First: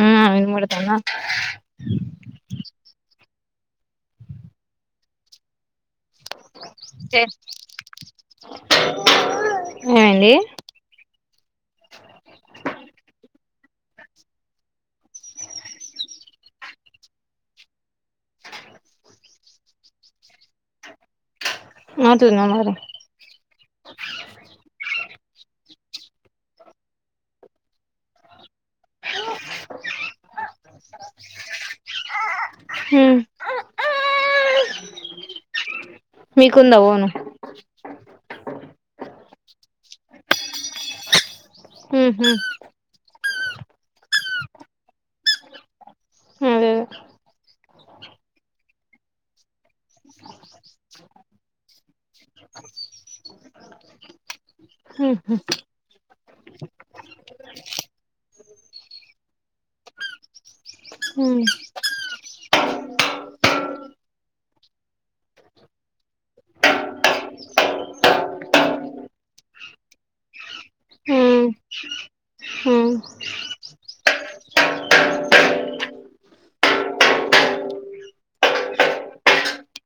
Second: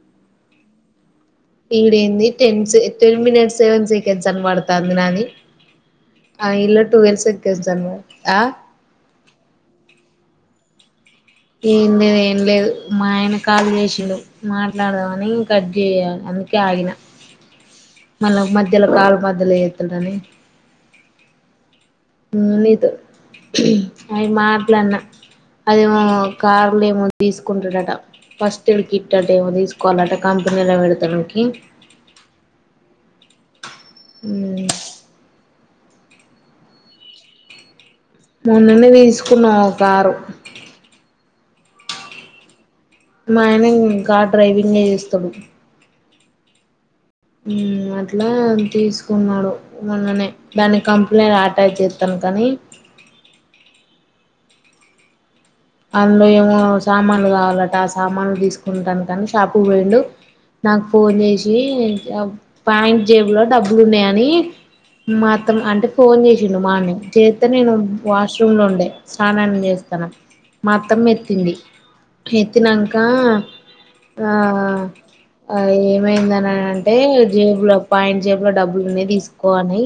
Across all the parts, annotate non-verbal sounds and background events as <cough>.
ఉం ఎం గోడుతన ఈడేంది tense ten minutes seven seconds అని పడతాంది నాది ఆ ఇల్లా టూవెల్ సెంకడ్స్ అని పడ ఆ ఏమైండి ఏం లేదు ఏం లేదు మా ఆయన కాల్ చేసిండు మాట్లాడదామని కట్ చేయా అందుకే ఆగిన మళ్ళా మధ్యలో కాలు మధ్యలో చేత్తడని ఉ అవుతుందా మరి నీతో అయి మాట్లాడిన అదేమో కార్లు ఏమో తీసుకుంటడట ఫస్ టెవి కిట్ అంట ఏమో తీసుకోవాలంట కంపెనీలా పెడతానికి హ్మ్ హ్మ్ మీకుందా ఓను మొన్ననే తీసుకున్నాం ఒ కారు ఉహ్ మా ఆయన ఇం కార్ డ్రైవింగే చేస్తడు. అదేదే హ్మ్ అట్లా తీసుకున్నాడు మొన్ననే దాన్ని కంప్లేన్ అటాచ్ చేత్త కానీ హ్మ్ హు అందులో ఏమో సామాన్లు కావాలట ఆ సామానులు తీసుకుంటానికి అనీ షాపుకు పోయిండు. నాకు ఫోన్ చేసి ప్యాంట్ జేబులో డబ్బులు ఉన్నయని మా అత్తం అంటే ఫోన్ చేసిండు మార్నింగ్ చేత్తే నేను వాష్రూమ్ లో ఉండే స్నానం చేస్ త్తన మా అత్తమ్మ హ్మ్ ఎత్తింది హు ఎత్తినంకా ఆ ఆ ఏమైందననంటే జేబులో పాయింట్ జేబులో డబ్బులున్నయి తీసుకో అని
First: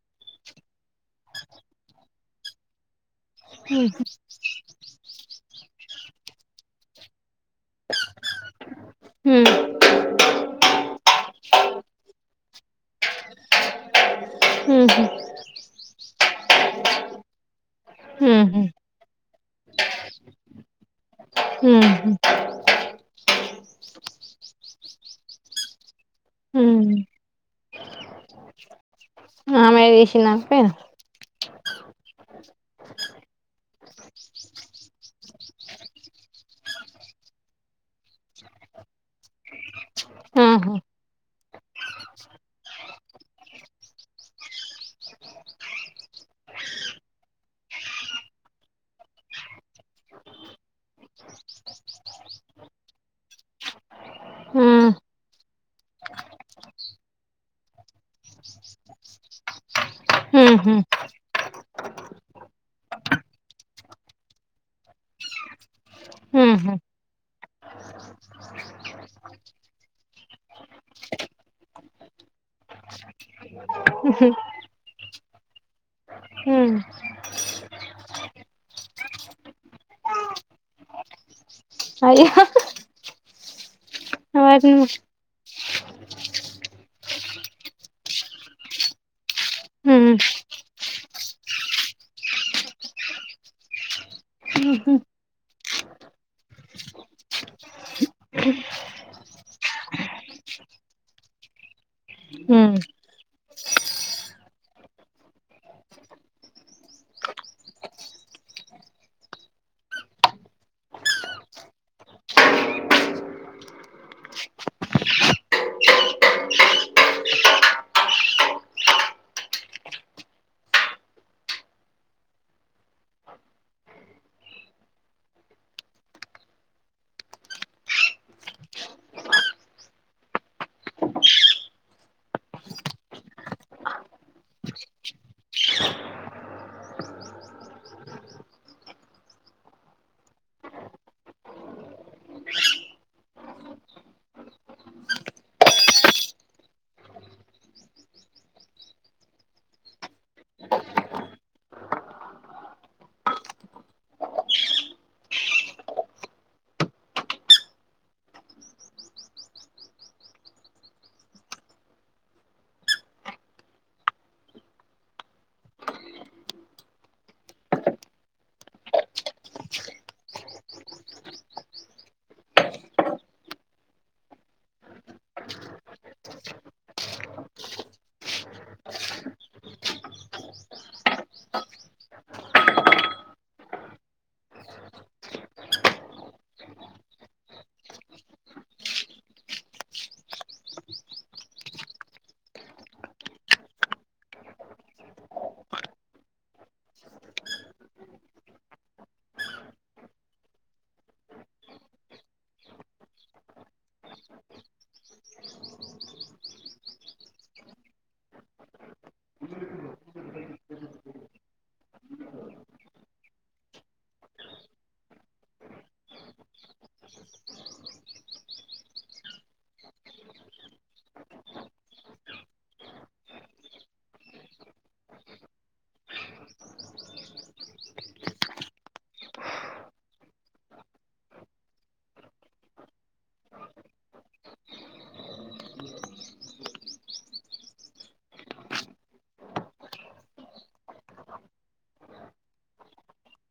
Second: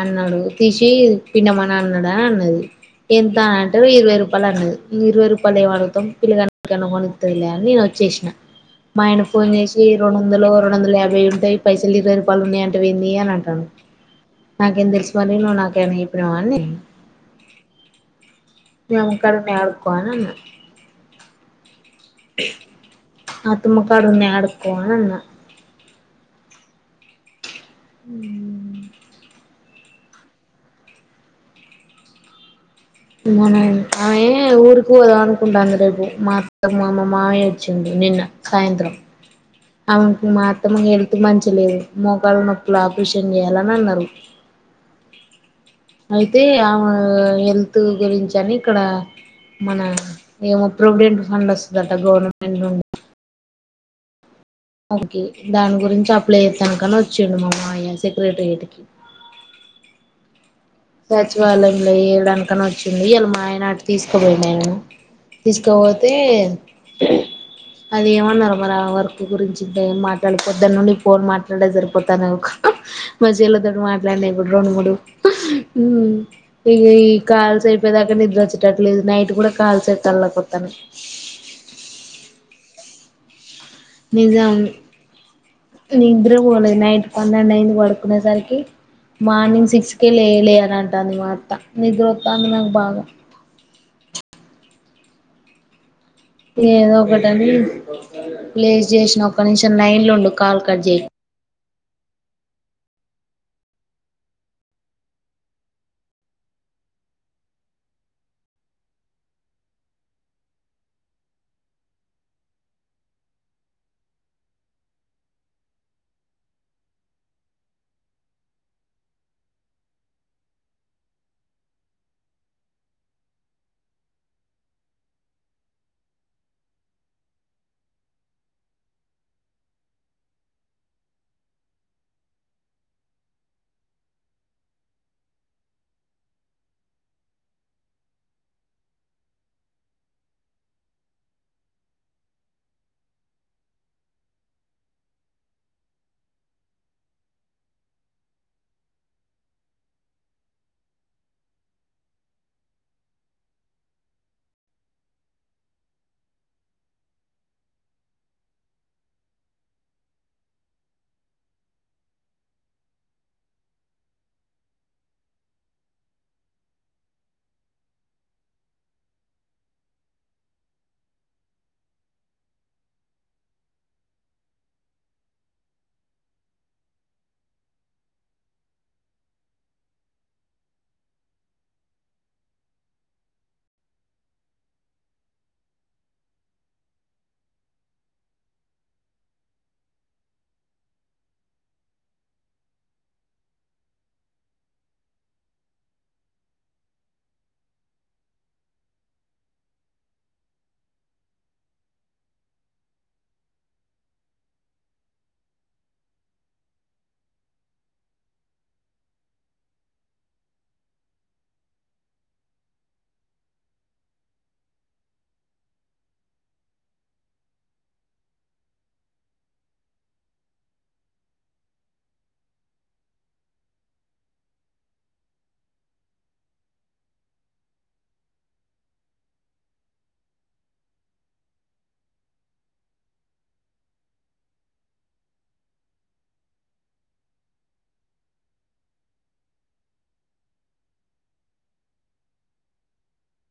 అన్నాడు తీసి పిండమనన్నడు అన్నది ఎంత నంటే హ్మ్ ఇరవై రూపాయలు అన్నది. ఇగ ఇరవై రూపాయలు ఏం అడుగుతాం పిల్లగానికి ఎమన్నా కొనిత్తదిలే అని నేను వచ్చేసిన మా ఆయనకు ఫోన్ చేసి రెండు వందలో రెండు వందల యాభై ఉంటయి పైసలు ఇరవై రూపాలున్నాయి అంటవెంది అని అంటాండు హు హ్మ్ నాకేం హు తెలుసు మరి నువ్వు నాకు ఏం చెప్పినావని హ్మ్ హు నమ్మకం లేకపోనీ అన్న హ్మ్ హు ఆ అతమ్మకాడున్నయి అడుక్కోవాలి అన్న హ్మ్ హు హ్మ్మ్ <unintelligible> <unintelligible> మనం ఆమె ఊరుకి పోదాం అనుకుంటాంది రేపు మా అత్తమ్మ మా మామయ్య వచ్చిండు. నిన్న సాయంత్రం అవును మా ఆహా అత్తమ్మ గారికి మంచిలేదు మోకాల నొప్పులు ఆపరేషన్ చేయాలని అన్నారు అయితే ఆమె హెల్త్ గురించి అని ఇక్కడ మన ఏమో ప్రొవిడెంట్ ఫండ్ వస్తుందట గవర్నమెంట్ నుండి హ్మ్ ఓకే దాని గురించి అప్లై చేస్తానుకని వచ్చిండు మామాయ సెక్రటరియేట్కి అ హ్మ్ హు సచివాలయంలో ఏయడానికి కని వచ్చింది ఇయాల మాఆయన అటు తీసుకుపోయినా నేను తీసుకోపోతే హ్మ్ హు అది ఏమన్నారు మరి వర్క్ గురించి ఇంటే ఏం మాట్లాడిపోద్ద్దని నుండి ఫోన్ మాట్లాడే జరిపోతాను మా చెల్లితోనే మాట్లాడలేదు ఫోన్ కూడా హుమ్ హ్మ్ ఇక ఈ కాల్స్ అయిపోయదాకా నిద్ర వచ్చేటట్లేదు నైట్ కూడా కాల్స్ అయి కళ్ళోకివతన్నై అయ్యో నిజం వాటిని నిద్ర పోలేదు నైట్ పన్నెండు అయింది పడుకునేసరికి మార్నింగ్ హ్మ్ సిక్స్కే లేలే అని అంటాంది మీ అత్త నిద్ర వస్తాంది నాకు బాగా హు ఏదో ఒకటని ప్లేస్ చేసిన ఒక నిషం నైన్లు ఉండు కాల్ కట్ చేయ ఉ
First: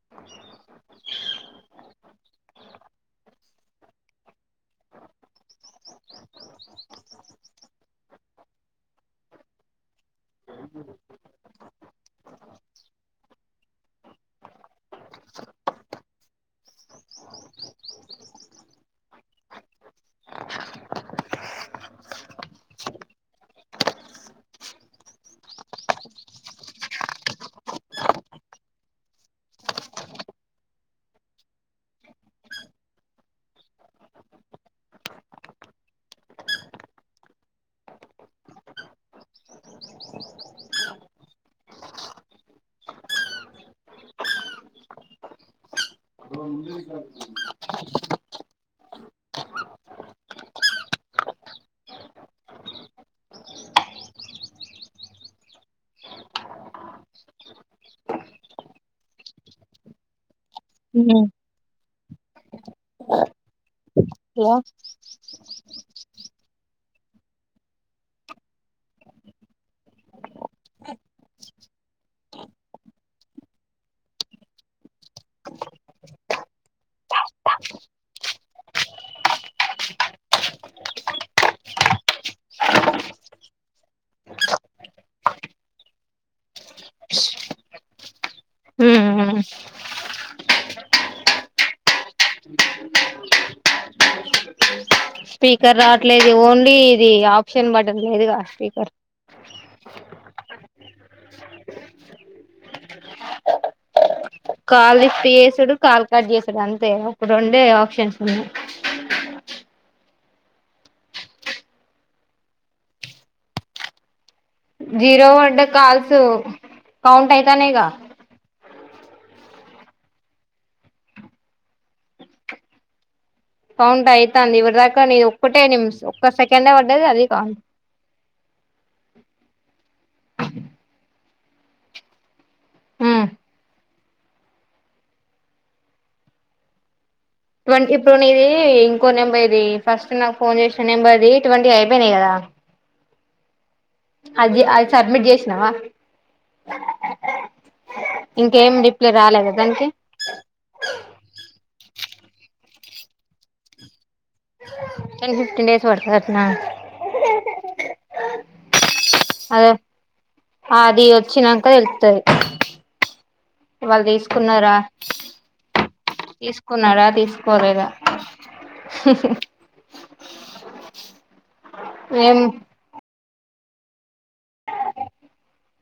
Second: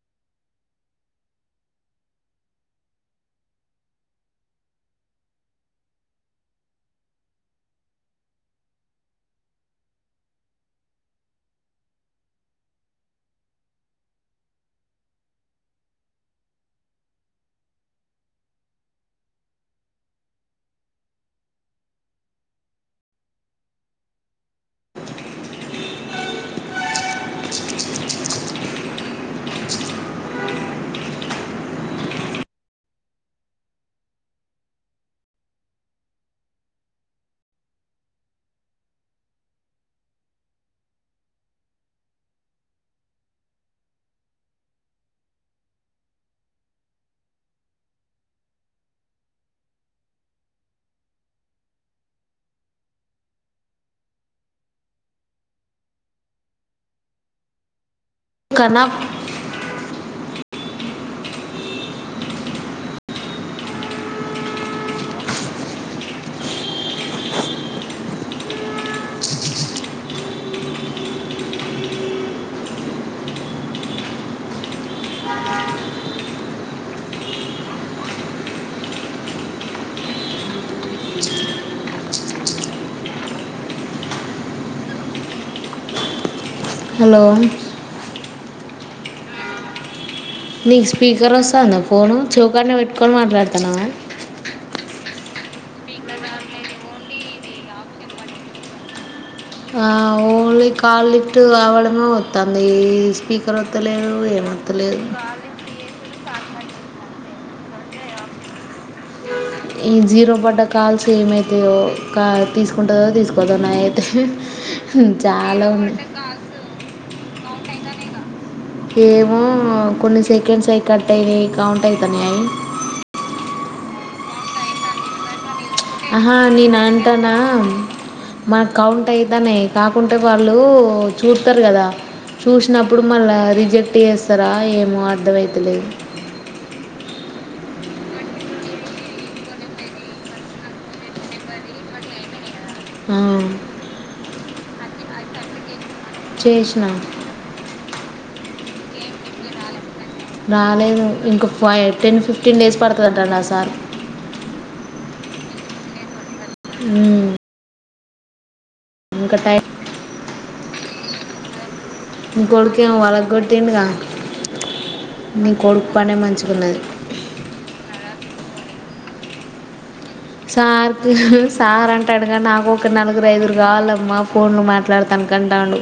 అ ఆ <unintelligible> ఒకరోజు ముందుగానే కాలిచెయ్యమను <unintelligible> <inaudible> హలో హలో హ్మ్ నీకు స్పీకర్ వస్తుందా ఫోను చెవుకానే పెట్టుకొని మాట్లాడుతున్నావా స్పీకర్ రావట్లేదు ఓన్లీ ఇది ఆప్షన్ బటన్ లేదుగా స్పీకర్ ఆ ఓన్లీ కాల్ లిఫ్ట్ అవడమే వస్తుంది ఈ స్పీకర్ వస్తలేదు ఏ కాల్ లిఫ్ట్ చేసాడు కాల్ కట్ చేసాడు అంతే ఒక రెండే ఆప్షన్స్ ఉన్నాయి ఈ జీరో పడ్డ కాల్స్ ఏమైతేయో కా తీసుకుంటుందో తీసుకదాన్నా అయితే జీరో పడ్డ కాల్స్ కౌంట్ అవుతున్నైగా ఏమో కొన్ని సెకండ్స్ అవి కట్ అయినాయి కౌంట్ అవుతాన్నా అవి కౌంట్ అయితంది ఇప్పటి దాకా నువ్వు ఆహా నేను అంటానా కౌంట్ మా కౌ అ అయితానే కాకుంటే వాళ్ళు చూతారు కదా చూసినప్పుడు మళ్ళా రిజెక్ట్ చేస్తారా ఏమో అర్థమవుతలేదు ట్వంటీ ఇప్పుడు నీ ఇది ఇంకో నెంబర్ ఇది ఫస్ట్ నాకు ఫోన్ చేసిన నెంబర్ ఇది ట్వంటీ అయిపోయినాయి కదా ఆ అది అది సడ్మిట్ చేసినావా చేసిన ఇంకేం రిప్లే రాలేదు కదానికి రాలేదు ఇంకో ఫై టెన్ ఫిఫ్టీన్ డేస్ పడుతుందింటండి ఆ సార్ టెన్ ఫిఫ్టీన్ డేస్ పడుతుందంటనా ఉమ్, <unintelligible> ఆది వచ్చినంక ఎళ్. తది నీ కొడుకేమో వాళ్ళకి కొట్టిండుగా వాళ్ దీస్కున్నారా.? నీ కొడుకు పనే ! మంచిగున్నది తీస్కున్నాడా.? ! తీస్కోలేదా.? ! సార్కు, సారంటాడుగా ఏం నాకొక నలుగురైదుగురు గావలమ్మ. ! ఫోన్లు మాట్లాడ్తాన్కంటాండు.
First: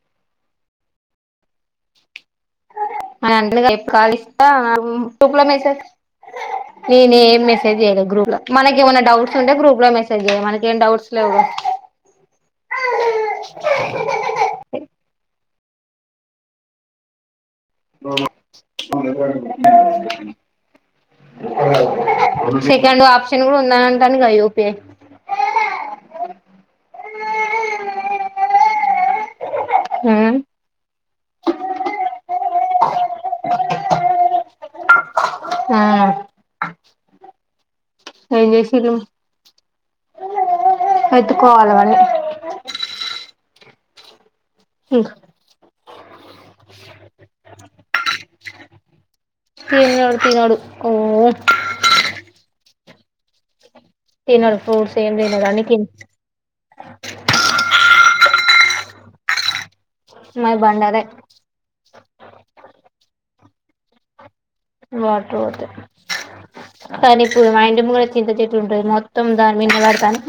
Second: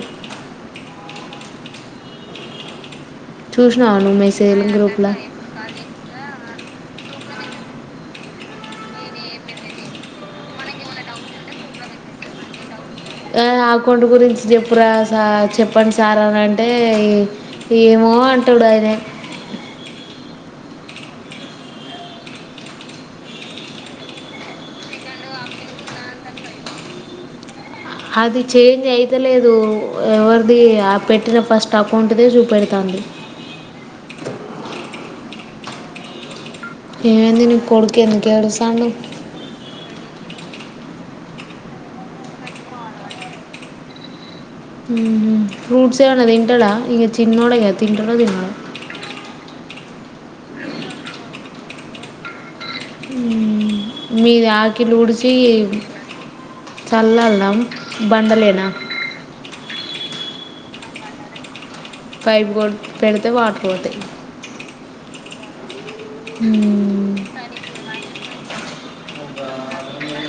<unintelligible> చూసినావా నువ్వు మెసేజ్ల గ్రూప్లా నేనేం మెసేజ్ జేయలే గ్రూప్ ల. మనకేమన డౌట్స్ ఉంటే గ్రూప్ లో మెసేజ్ చేయమన్న, మనకేం డౌట్స్ లేవుగా. హుహు యె అకౌంట్ గురించి జేప్పురా సార్ చెప్పండ్సార్ అనంటే ఈ. చ్చు సెకండు ఆప్షన్ గూడా ఉందనీ అంటాడుగా యూపీఏ. <unintelligible> అది చేంజి అయితలేదు ఉమ్ ఎవర్ది యాప్. పెట్టిన ఫస్ట్ అకౌంటు దే జూపెడతాంది. ఆ. ఏవైంది.? నీ ఏం కొడుకెందుకేడుసాండు.? చేసిల్లు ! ఎత్తుకోవాలా వాన్నీ. ఊహూ. ఫ్రూట్స్ ఏమన్న దింటడా.? ఇగ చిన్నోడేగా తింటడో దినడో. ! తిన్నడు, తినడు ఓ. మీది తినడు ఫ్రూట్స్ ఏం ఆకిలుడ్సి. తినడు అన్ని కింద చల్లళ్నా.? ! బండలేనా.? ! మాది బండలే. ! పైప్ గోడ్ పెడితే వాట్రుబొతయ్. వాట్రుబొతయీ మ్మ్. కానిప్పుడు మా ఇంటి ముంగడా చింత చె. ట్టుంటది మొత్తం దాని మీద్నెబడతానె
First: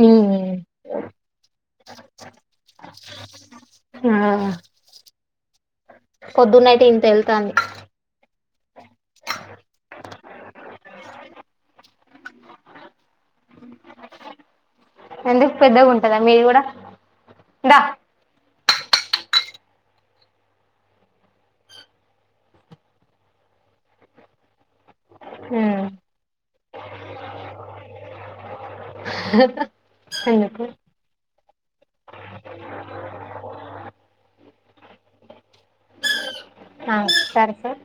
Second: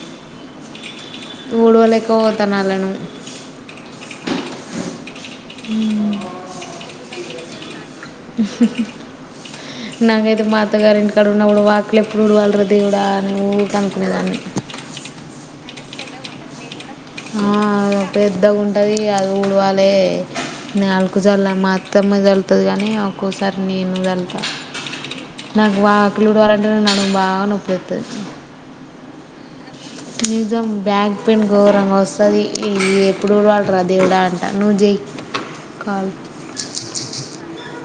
నీ. ఊడ్వలేకా వోతాన్నాళ్లను. పొద్దున్నైతే, ఇంతెళ్తాంది. ఊహూహూ నాకైతే మాఅత్తగారింటికాడున్నప్పుడు వా‌. ఎప్పుడూడ్వల్ర దేవుడా అని ఊకే అనుకునేదాన్ని. ఎందు పెద్దగుంటదా మీద్ గూడా. !? ఆ పెద్దగుంటది. అది ఊడ్వాలే. ! నా అల్కు జల్ల మా అత్తమ్మె జల్ల్తది గాని, ఒక్కోసారి నేను జళ్తా. నాకు వాకలుడ్వాలంటనే నడుం బాగా నొప్పి లెత్తది. ఎందుకు నిజం బ్యాక్ పెన్ ఘోరంగొస్తది ఈ ఎప్పుడుడ్వల్రా దేవుడా. ఆ నుజెయు. ఆ సరే సార్.